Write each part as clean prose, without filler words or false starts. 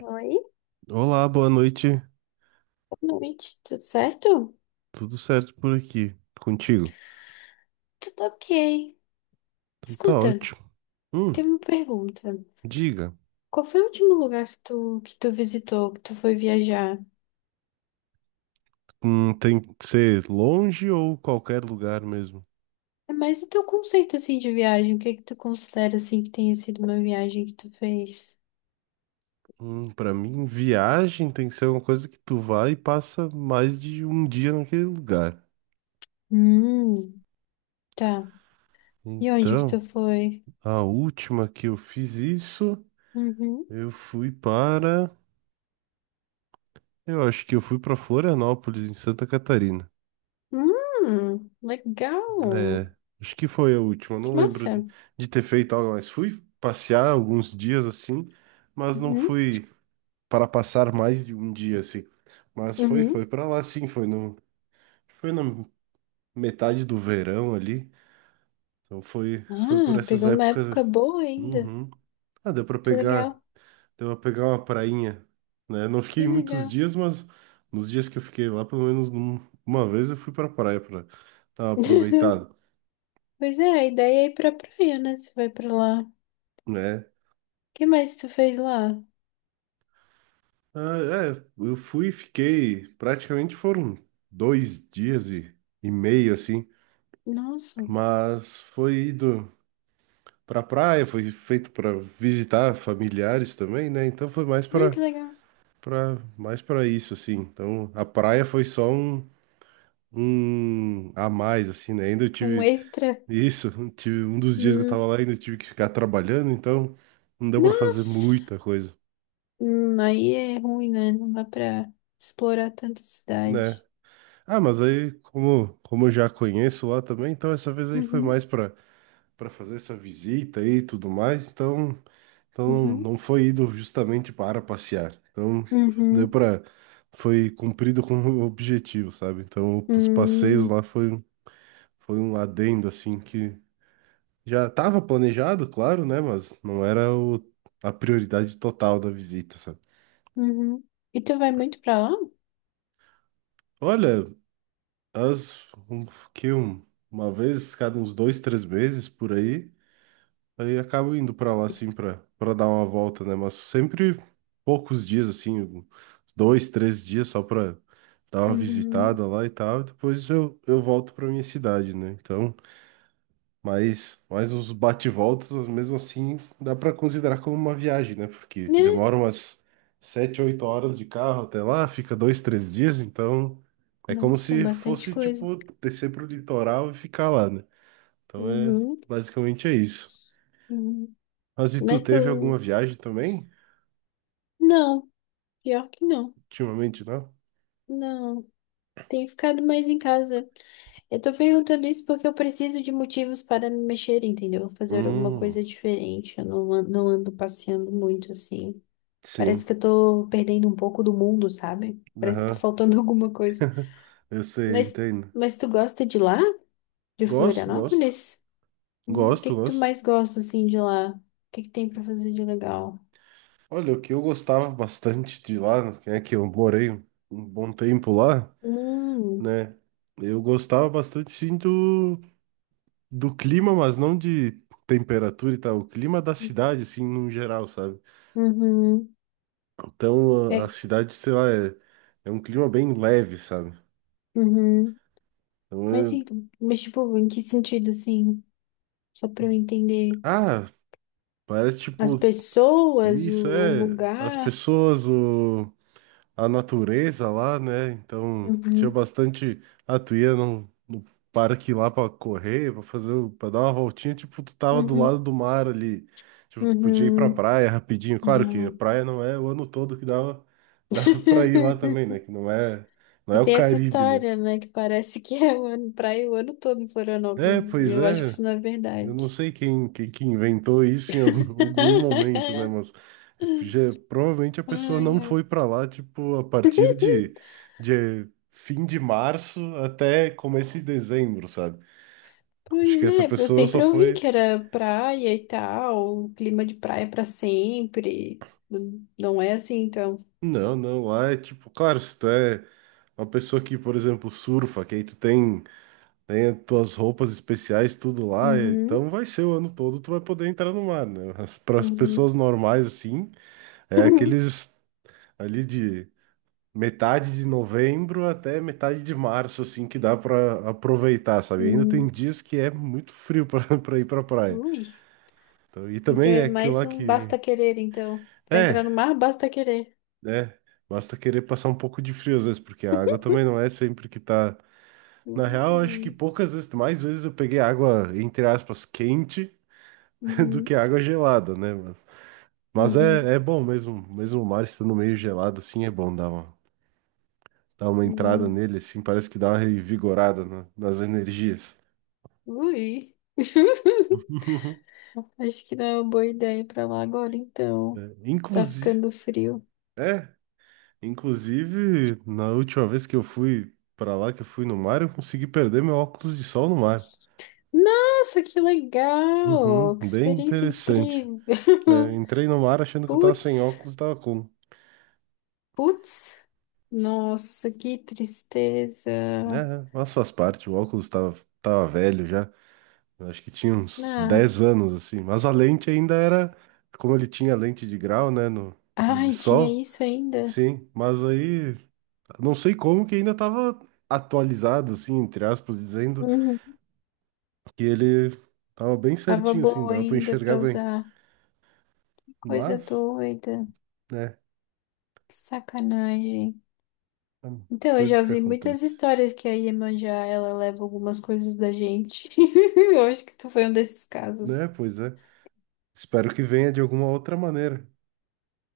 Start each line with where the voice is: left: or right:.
left: Oi,
right: Olá, boa noite.
left: boa noite, tudo certo?
right: Tudo certo por aqui? Contigo?
left: Tudo ok.
right: Então tá
left: Escuta,
right: ótimo. Hum,
left: tem uma pergunta.
right: diga.
left: Qual foi o último lugar que tu visitou, que tu foi viajar?
right: Tem que ser longe ou qualquer lugar mesmo?
left: É mais o teu conceito, assim, de viagem. O que é que tu considera, assim, que tenha sido uma viagem que tu fez?
right: Pra mim, viagem tem que ser uma coisa que tu vai e passa mais de um dia naquele lugar.
left: Hum, tá. E onde que tu
right: Então,
left: foi?
right: a última que eu fiz isso,
left: Uhum.
right: eu fui para. Eu acho que eu fui para Florianópolis, em Santa Catarina. É,
left: Legal.
right: acho que foi a última.
left: Que
right: Não lembro
left: massa.
right: de ter feito algo, mas fui passear alguns dias assim, mas não
left: Uhum,
right: fui para passar mais de um dia assim. Mas foi,
left: uhum.
right: foi para lá sim, foi no, foi na metade do verão ali. Então foi por
left: Ah,
right: essas
left: pegou uma
right: épocas.
left: época boa ainda.
right: Uhum. Ah, deu para
left: Que
right: pegar,
left: legal,
right: deu para pegar uma prainha, né? Não
left: que
right: fiquei muitos
left: legal.
right: dias, mas nos dias que eu fiquei lá, pelo menos uma vez eu fui para praia para dar uma aproveitada,
left: Pois é, a ideia é ir pra praia, né? Você vai pra lá. O
right: né?
left: que mais tu fez lá?
right: Ah, é, eu fui e fiquei, praticamente foram 2 dias e meio, assim,
left: Nossa,
right: mas foi ido pra praia, foi feito para visitar familiares também, né? Então foi mais
left: ai
right: para
left: que legal.
right: para mais para isso, assim. Então a praia foi só um a mais, assim, né? Ainda eu
left: Um
right: tive
left: extra.
right: isso, tive um dos dias que eu tava
left: Hum.
right: lá, ainda tive que ficar trabalhando, então não deu pra fazer
left: Nossa.
right: muita coisa,
left: Aí é ruim, né? Não dá pra explorar tanto a
right: né?
left: cidade.
right: Ah, mas aí, como eu já conheço lá também, então essa vez aí foi
left: Uhum,
right: mais para fazer essa visita aí e tudo mais, então
left: uhum,
right: não foi ido justamente para passear. Então, deu
left: uhum,
right: para foi cumprido com o objetivo, sabe? Então, os passeios
left: hum,
right: lá foi um adendo assim que já estava planejado, claro, né, mas não era a prioridade total da visita, sabe?
left: uhum. E tu vai muito pra lá?
right: Olha, as um, que um, uma vez cada uns 2, 3 meses por aí. Aí acabo indo pra lá, assim, pra dar uma volta, né? Mas sempre poucos dias, assim, dois, três dias só pra dar uma
left: Uhum.
right: visitada lá e tal. E depois eu volto pra minha cidade, né? Então, mas os bate-voltas, mesmo assim, dá pra considerar como uma viagem, né? Porque
left: Né?
right: demora umas 7, 8 horas de carro até lá, fica 2, 3 dias. Então, é como
left: Nossa, é
right: se
left: bastante
right: fosse,
left: coisa.
right: tipo, descer pro litoral e ficar lá, né? Então, é
left: Uhum,
right: basicamente é isso.
left: uhum.
right: Mas e tu
left: Mas
right: teve alguma
left: tu.
right: viagem também?
left: Não, pior que não.
right: Ultimamente, não?
left: Não. Tem ficado mais em casa. Eu tô perguntando isso porque eu preciso de motivos para me mexer, entendeu? Fazer alguma
right: Hum,
left: coisa diferente. Eu não, não ando passeando muito assim.
right: sim.
left: Parece que eu tô perdendo um pouco do mundo, sabe? Parece que tá
right: Aham,
left: faltando alguma coisa.
right: eu sei,
left: Mas,
right: entendo.
left: mas tu gosta de lá? De
right: Gosto, gosto.
left: Florianópolis? O que
right: Gosto,
left: que tu
right: gosto.
left: mais gosta assim de lá? O que que tem pra fazer de legal?
right: Olha, o que eu gostava bastante de lá, que é que eu morei um bom tempo lá,
left: Hum,
right: né? Eu gostava bastante, sim, do clima, mas não de temperatura e tal. O clima da cidade, assim, no geral, sabe?
left: uhum.
right: Então, a
left: É,
right: cidade, sei lá, é um clima bem leve, sabe?
left: uhum.
right: Então,
left: Mas, e- mas tipo, em que sentido assim? Só pra eu entender.
right: ah, parece,
left: As
right: tipo.
left: pessoas, o,
right: Isso
left: o
right: é as
left: lugar.
right: pessoas, a natureza lá, né? Então tinha
left: Uhum,
right: bastante. Ah, tu ia no parque lá pra correr, pra fazer, pra dar uma voltinha, tipo, tu tava do lado
left: uhum,
right: do mar ali. Tipo, tu podia ir pra
left: uhum.
right: praia rapidinho. Claro que a
left: Ah.
right: praia não é o ano todo que dava pra ir lá também, né? Que não é, não
left: E
right: é o
left: tem essa
right: Caribe, né?
left: história, né? Que parece que é o ano, praia o ano todo em
right: É,
left: Florianópolis.
right: pois
left: Eu acho que
right: é.
left: isso não é
right: Eu não
left: verdade.
right: sei quem que inventou isso em algum algum momento, né? Mas provavelmente a pessoa
left: Ai,
right: não
left: ai.
right: foi para lá, tipo, a partir de fim de março até começo de dezembro, sabe? Acho
left: Pois
right: que essa
left: é, porque eu
right: pessoa só
left: sempre ouvi
right: foi.
left: que era praia e tal, clima de praia pra sempre. Não é assim, então.
right: Não, não, lá é tipo, claro, se tu é uma pessoa que, por exemplo, surfa, que aí tu tem as tuas roupas especiais, tudo lá,
left: Uhum,
right: então vai ser o ano todo, tu vai poder entrar no mar, né? para as pras
left: uhum.
right: pessoas normais, assim, é aqueles ali de metade de novembro até metade de março, assim, que dá pra aproveitar, sabe? Ainda tem
left: Hum.
right: dias que é muito frio pra pra ir pra praia.
left: Ui.
right: Então, e
left: Então
right: também é
left: é
right: aquilo
left: mais
right: lá
left: um
right: que.
left: basta querer, então. Pra
right: É,
left: entrar no mar, basta querer.
right: né? Basta querer passar um pouco de frio às vezes, porque a água também não é sempre que tá. Na real, eu acho que
left: Ui.
right: poucas vezes, mais vezes eu peguei água, entre aspas, quente do que
left: Uhum.
right: água gelada, né? Mas
left: Uhum.
right: é bom mesmo, mesmo o mar estando meio gelado, assim, é bom dar uma entrada
left: Uhum.
right: nele, assim, parece que dá uma revigorada nas energias.
left: Ui.
right: Uhum.
left: Acho que não é uma boa ideia ir pra lá agora,
right: É,
left: então. Tá
right: Inclusive,
left: ficando frio.
right: é, inclusive, na última vez que eu fui pra lá, que eu fui no mar, eu consegui perder meu óculos de sol no mar.
left: Nossa, que
right: Uhum,
left: legal! Que
right: bem
left: experiência
right: interessante.
left: incrível!
right: É, entrei no mar achando que eu tava sem
left: Putz,
right: óculos, tava com.
left: putz. Nossa, que tristeza.
right: É, mas faz parte, o óculos tava velho já. Eu acho que tinha uns
left: Ah,
right: 10 anos, assim. Mas a lente ainda era, como ele tinha lente de grau, né, no de
left: ai, tinha
right: sol,
left: isso ainda?
right: sim. Mas aí, não sei como que ainda tava atualizado, assim, entre aspas, dizendo.
left: Uhum.
right: Que ele tava bem
left: Tava
right: certinho, assim,
left: boa
right: dava pra
left: ainda
right: enxergar
left: pra
right: bem.
left: usar. Coisa
right: Mas,
left: doida.
right: né,
left: Que sacanagem.
right: hum,
left: Então, eu
right: coisas
left: já
right: que
left: vi muitas
right: acontecem.
left: histórias que a Iemanjá, ela leva algumas coisas da gente. Eu acho que tu foi um desses
right: Né,
left: casos.
right: pois é. Espero que venha de alguma outra maneira.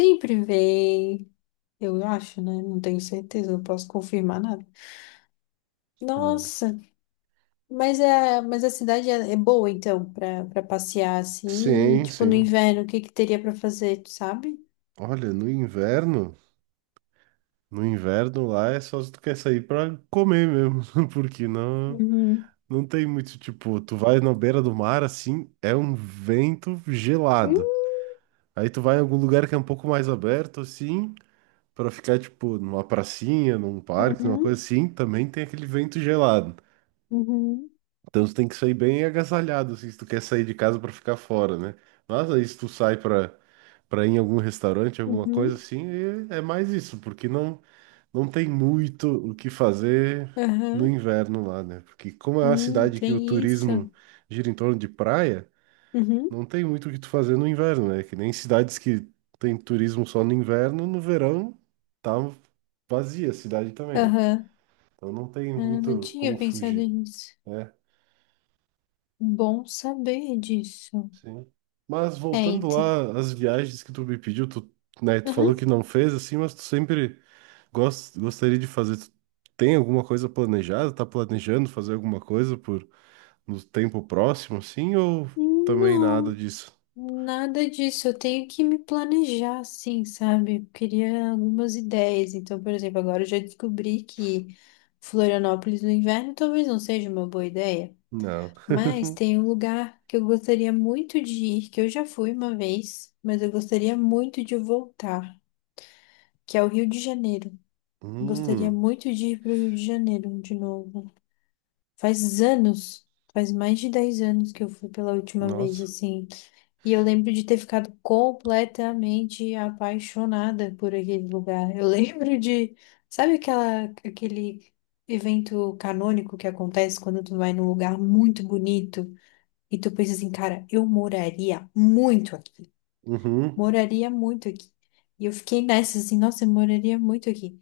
left: Sempre vem. Eu acho, né? Não tenho certeza, não posso confirmar nada.
right: É.
left: Nossa, mas a cidade é boa, então, pra passear assim,
right: Sim,
left: tipo no
right: sim.
left: inverno, o que que teria pra fazer, tu sabe?
right: Olha, no inverno lá é só se tu quer sair pra comer mesmo, porque não,
left: Uhum.
right: não tem muito, tipo, tu vai na beira do mar, assim, é um vento
left: Hum.
right: gelado. Aí tu vai em algum lugar que é um pouco mais aberto, assim, pra ficar, tipo, numa pracinha, num parque, numa
left: Uhum,
right: coisa assim, também tem aquele vento gelado.
left: uhum,
right: Então tu tem que sair bem agasalhado, assim, se tu quer sair de casa pra ficar fora, né? Mas aí se tu sai pra, ir em algum restaurante, alguma coisa
left: uhum,
right: assim, é mais isso, porque não tem muito o que fazer no
left: aham.
right: inverno lá, né? Porque como é uma cidade que o
left: Tem isso.
right: turismo gira em torno de praia,
left: Uhum.
right: não tem muito o que tu fazer no inverno, né? Que nem cidades que tem turismo só no inverno, no verão tá vazia a cidade também, né?
left: Aham.
right: Então não tem
left: Ah, não
right: muito
left: tinha
right: como
left: pensado
right: fugir,
left: nisso.
right: né?
left: Bom saber disso.
right: Sim. Mas voltando
left: Eita.
right: lá às viagens que tu me pediu, tu, né, tu falou
left: Aham.
right: que não fez assim, mas tu sempre gostaria de fazer. Tu tem alguma coisa planejada? Tá planejando fazer alguma coisa por no tempo próximo, assim, ou também nada
left: Não,
right: disso?
left: nada disso. Eu tenho que me planejar, assim, sabe? Eu queria algumas ideias. Então, por exemplo, agora eu já descobri que Florianópolis no inverno talvez não seja uma boa ideia.
right: Não.
left: Mas tem um lugar que eu gostaria muito de ir, que eu já fui uma vez, mas eu gostaria muito de voltar, que é o Rio de Janeiro. Gostaria
right: Hum,
left: muito de ir para o Rio de Janeiro de novo. Faz anos, faz mais de 10 anos que eu fui pela última vez,
right: nossa.
left: assim. E eu lembro de ter ficado completamente apaixonada por aquele lugar. Eu lembro de, sabe aquele evento canônico que acontece quando tu vai num lugar muito bonito e tu pensa assim, cara, eu moraria muito aqui.
right: Uhum,
left: Moraria muito aqui. E eu fiquei nessa, assim, nossa, eu moraria muito aqui.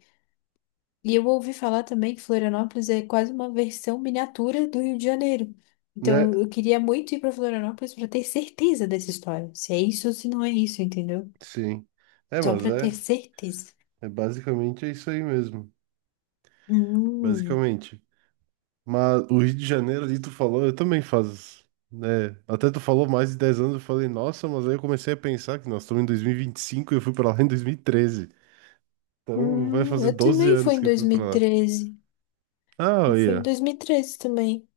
left: E eu ouvi falar também que Florianópolis é quase uma versão miniatura do Rio de Janeiro.
right: né?
left: Então eu queria muito ir para Florianópolis para ter certeza dessa história. Se é isso ou se não é isso, entendeu?
right: Sim. É,
left: Só
right: mas
left: para ter
right: é,
left: certeza.
right: é basicamente é isso aí mesmo.
left: Hum,
right: Basicamente. Mas o Rio de Janeiro ali tu falou, eu também faço, né? Até tu falou mais de 10 anos, eu falei, nossa, mas aí eu comecei a pensar que nós estamos em 2025 e eu fui pra lá em 2013. Então vai fazer
left: eu
right: 12
left: também fui
right: anos
left: em
right: que eu fui pra lá.
left: 2013.
right: Ah,
left: Eu fui em
right: olha.
left: 2013 também.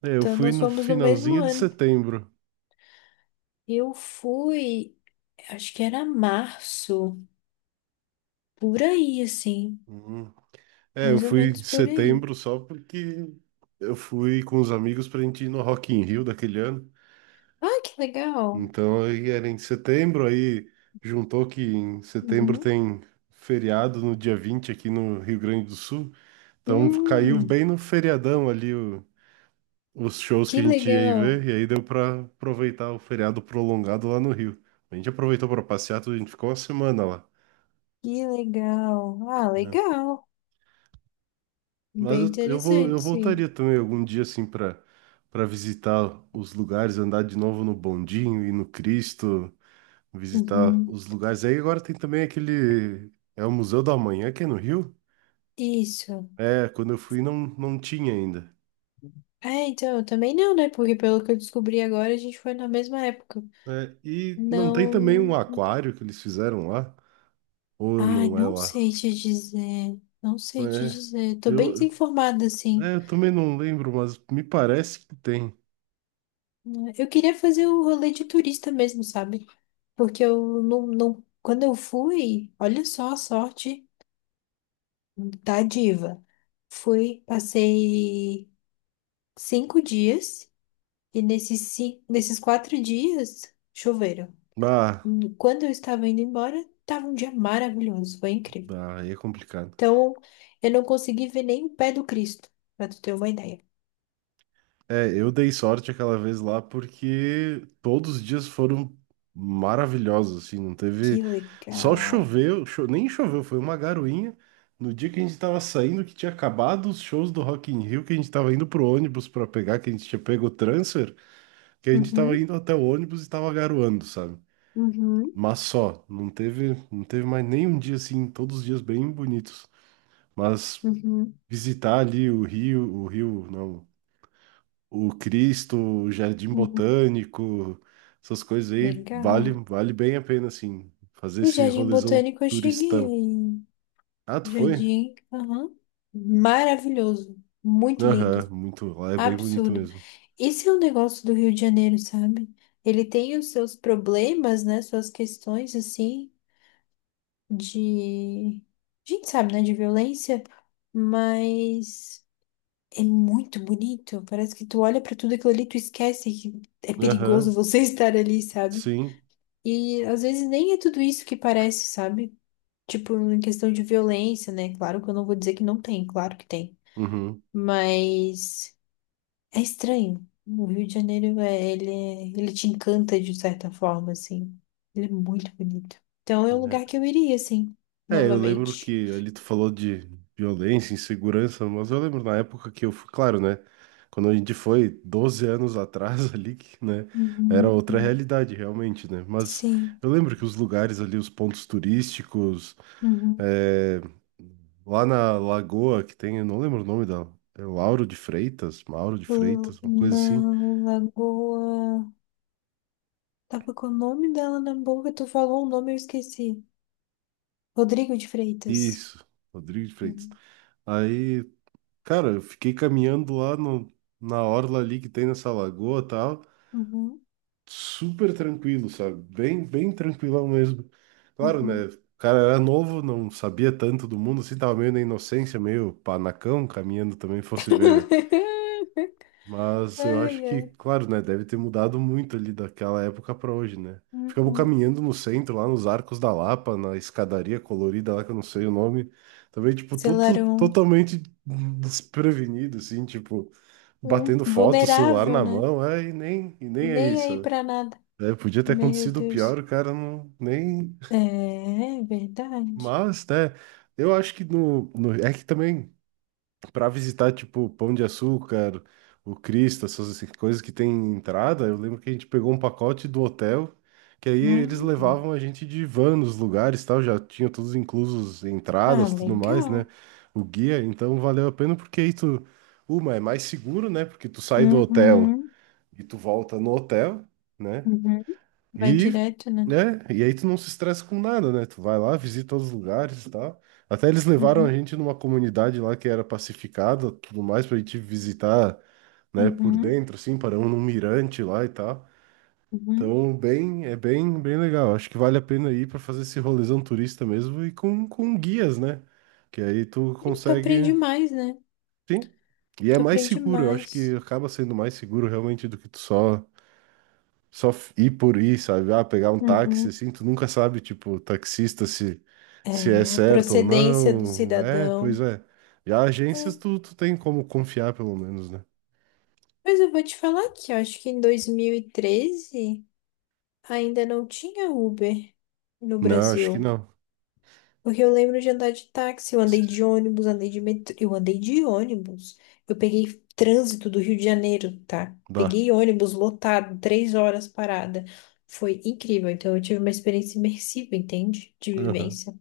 right: É, eu
left: Então
right: fui
left: nós
right: no
left: fomos no mesmo
right: finalzinho de
left: ano.
right: setembro.
left: Eu fui, acho que era março, por aí, assim.
right: Uhum. É, eu
left: Mais ou
right: fui em
left: menos por aí.
right: setembro só porque eu fui com os amigos pra gente ir no Rock in Rio daquele ano.
left: Ah, que legal!
right: Então aí era em setembro, aí juntou que em setembro
left: Uhum.
right: tem feriado no dia 20 aqui no Rio Grande do Sul. Então caiu bem
left: Hum.
right: no feriadão ali os shows que
left: Que
right: a gente ia ir
left: legal,
right: ver, e aí deu pra aproveitar o feriado prolongado lá no Rio. A gente aproveitou pra passear, tudo, a gente ficou uma semana lá,
left: que legal. Ah,
right: né?
left: legal.
right: Mas
left: Bem
right: eu, eu vou, eu
left: interessante,
right: voltaria
left: sim.
right: também algum dia assim pra para visitar os lugares, andar de novo no Bondinho e no Cristo. Visitar
left: Uhum.
right: os lugares. Aí agora tem também aquele. É o Museu do Amanhã, que é no Rio?
left: Isso.
right: É, quando eu fui não tinha ainda.
left: É, então, eu também não, né? Porque pelo que eu descobri agora, a gente foi na mesma época.
right: É, e não tem também um
left: Não.
right: aquário que eles fizeram lá? Ou
left: Ai,
right: não é
left: não
right: lá?
left: sei te dizer. Não sei te
right: É,
left: dizer. Tô bem
right: eu, eu-
left: desinformada, assim.
right: eu também não lembro, mas me parece que tem.
left: Eu queria fazer o rolê de turista mesmo, sabe? Porque eu não, não. Quando eu fui, olha só a sorte da diva. Fui, passei 5 dias e nesses 4 dias choveram.
right: Bah,
left: Quando eu estava indo embora, estava um dia maravilhoso, foi incrível.
right: bah, aí é complicado.
left: Então, eu não consegui ver nem o pé do Cristo, para tu ter uma ideia.
right: É, eu dei sorte aquela vez lá porque todos os dias foram maravilhosos, assim, não teve.
left: Que
right: Só
left: legal.
right: choveu, nem choveu, foi uma garoinha. No dia que a gente tava saindo, que tinha acabado os shows do Rock in Rio, que a gente tava indo pro ônibus pra pegar, que a gente tinha pego o transfer, que a gente tava
left: Uhum,
right: indo até o ônibus e tava garoando, sabe?
left: uhum,
right: Mas só, não teve mais nenhum dia assim, todos os dias bem bonitos. Mas
left: uhum,
right: visitar ali o Rio, não o Cristo, o Jardim
left: uhum.
right: Botânico, essas coisas aí, vale,
left: Legal.
right: vale bem a pena, assim, fazer
left: O
right: esse
left: Jardim
right: rolezão
left: Botânico eu cheguei
right: turistão.
left: aí.
right: Ah, tu foi?
left: Jardim, aham. Maravilhoso, muito lindo,
right: Aham, muito, lá é bem bonito
left: absurdo.
right: mesmo.
left: Esse é o negócio do Rio de Janeiro, sabe? Ele tem os seus problemas, né? Suas questões, assim, de. A gente sabe, né? De violência, mas é muito bonito. Parece que tu olha pra tudo aquilo ali, tu esquece que é perigoso
right: Aham,
left: você estar ali, sabe?
right: sim,
left: E às vezes nem é tudo isso que parece, sabe? Tipo, em questão de violência, né? Claro que eu não vou dizer que não tem, claro que tem.
right: uhum.
left: Mas. É estranho. O Rio de Janeiro, é, ele te encanta de certa forma, assim. Ele é muito bonito. Então é um lugar
right: É.
left: que eu iria, assim,
right: É, eu lembro
left: novamente.
right: que ali tu falou de violência, insegurança, mas eu lembro na época que eu fui, claro, né? Quando a gente foi 12 anos atrás ali, que, né? Era
left: Uhum,
right: outra
left: né?
right: realidade, realmente, né? Mas
left: Sim.
right: eu lembro que os lugares ali, os pontos turísticos,
left: Uhum.
right: é, lá na Lagoa que tem, eu não lembro o nome da, é Lauro de Freitas, Mauro de
left: L-
right: Freitas, uma coisa
left: Na
right: assim.
left: Lagoa. Tava com o nome dela na boca, tu falou um nome, eu esqueci. Rodrigo de Freitas.
right: Isso, Rodrigo de Freitas.
left: Uhum.
right: Aí, cara, eu fiquei caminhando lá no, na orla ali que tem nessa lagoa e tal.
left: Uhum.
right: Super tranquilo, sabe? Bem, bem tranquilão mesmo. Claro, né?
left: Uhum.
right: O cara era novo, não sabia tanto do mundo, assim, tava meio na inocência, meio panacão, caminhando também, fosse ver, né? Mas eu acho
left: Ai,
right: que,
left: ai.
right: claro, né? Deve ter mudado muito ali daquela época pra hoje, né? Ficamos
left: Uhum.
right: caminhando no centro, lá nos Arcos da Lapa, na escadaria colorida lá, que eu não sei o nome. Também, tipo, todo,
left: Selarão.
right: totalmente desprevenido, assim, tipo, batendo foto, celular
left: Vulnerável,
right: na
left: né?
right: mão, é, e nem é
left: Nem aí
right: isso.
left: pra nada.
right: É, podia ter
left: Meu
right: acontecido o pior,
left: Deus.
right: o cara não nem.
left: É, é verdade.
right: Mas, né? Eu acho que é que também para visitar tipo Pão de Açúcar, o Cristo, essas assim, coisas que tem entrada, eu lembro que a gente pegou um pacote do hotel, que aí
left: Ah,
right: eles levavam a gente de van nos lugares, tal, já tinha todos inclusos
left: ah,
right: entradas, tudo mais, né?
left: legal.
right: O guia, então valeu a pena porque aí tu, uma é mais seguro, né? Porque tu sai do hotel
left: Uhum,
right: e tu volta no hotel, né?
left: uhum. Vai
right: E,
left: direto, né?
right: né? E aí tu não se estressa com nada, né? Tu vai lá, visita os lugares e tal. Até eles levaram a
left: Uhum,
right: gente numa comunidade lá que era pacificada, tudo mais, pra gente visitar, né, por
left: uhum,
right: dentro, assim, paramos num mirante lá e tal.
left: uhum.
right: Então, bem, é bem, bem legal. Acho que vale a pena ir para fazer esse rolezão turista mesmo e com guias, né? Que aí tu
left: Tu
right: consegue,
left: aprende mais, né?
right: sim. E é
left: Tu
right: mais
left: aprende
right: seguro, eu acho que
left: mais.
right: acaba sendo mais seguro realmente do que tu só ir por ir, sabe? Ah, pegar um táxi,
left: Uhum.
right: assim, tu nunca sabe, tipo, o taxista se é
left: É,
right: certo ou
left: procedência do
right: não. É, pois
left: cidadão.
right: é. Já agências
left: É.
right: tu tem como confiar, pelo menos, né?
left: Mas eu vou te falar que eu acho que em 2013 ainda não tinha Uber no
right: Não, acho que
left: Brasil.
right: não.
left: Porque eu lembro de andar de táxi, eu andei de ônibus, andei de metrô, eu andei de ônibus. Eu peguei trânsito do Rio de Janeiro, tá?
right: Dá.
left: Peguei ônibus lotado, 3 horas parada. Foi incrível. Então eu tive uma experiência imersiva, entende? De
right: Aham.
left: vivência.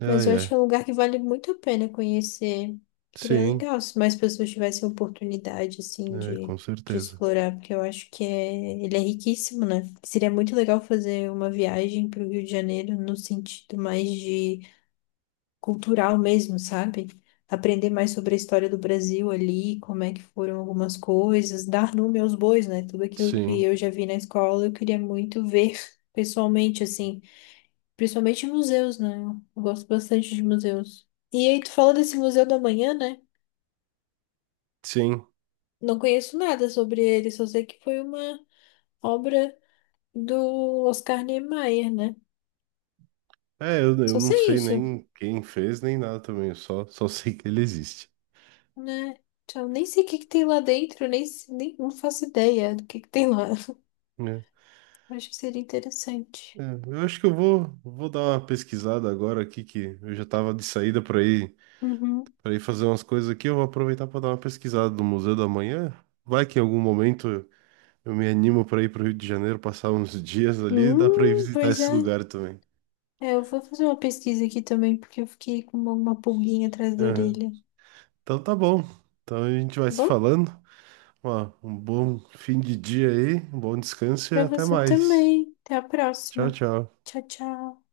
right: É,
left: Mas eu acho que é
right: é.
left: um lugar que vale muito a pena conhecer. Seria
right: Sim,
left: legal se mais pessoas tivessem a oportunidade, assim,
right: é,
left: de,
right: com
left: de
right: certeza.
left: explorar, porque eu acho que é, ele é riquíssimo, né? Seria muito legal fazer uma viagem para o Rio de Janeiro no sentido mais de cultural mesmo, sabe? Aprender mais sobre a história do Brasil ali, como é que foram algumas coisas, dar nome aos bois, né? Tudo aquilo que
right: Sim,
left: eu já vi na escola, eu queria muito ver pessoalmente, assim, principalmente em museus, né? Eu gosto bastante de museus. E aí, tu falou desse Museu da Manhã, né?
right: sim.
left: Não conheço nada sobre ele, só sei que foi uma obra do Oscar Niemeyer, né?
right: É, eu
left: Só
right: não
left: sei
right: sei
left: isso,
right: nem quem fez, nem nada também, eu só sei que ele existe.
left: né? Então, nem sei o que que tem lá dentro, nem não faço ideia do que tem lá.
right: Né?
left: Acho que seria interessante.
right: É, eu acho que eu vou dar uma pesquisada agora aqui, que eu já tava de saída por aí
left: Uhum.
right: para ir fazer umas coisas aqui, eu vou aproveitar para dar uma pesquisada no Museu da Manhã. Vai que em algum momento eu me animo para ir para o Rio de Janeiro, passar uns dias ali, dá para ir visitar
left: Pois
right: esse
left: é.
right: lugar também.
left: É, eu vou fazer uma pesquisa aqui também, porque eu fiquei com uma pulguinha atrás da
right: Aham.
left: orelha. Tá.
right: Então tá bom. Então a gente vai se
left: Bom,
right: falando. Ó, um bom fim de dia aí, um bom descanso e
left: pra
right: até
left: você
right: mais.
left: também. Até a
right: Tchau,
left: próxima.
right: tchau.
left: Tchau, tchau.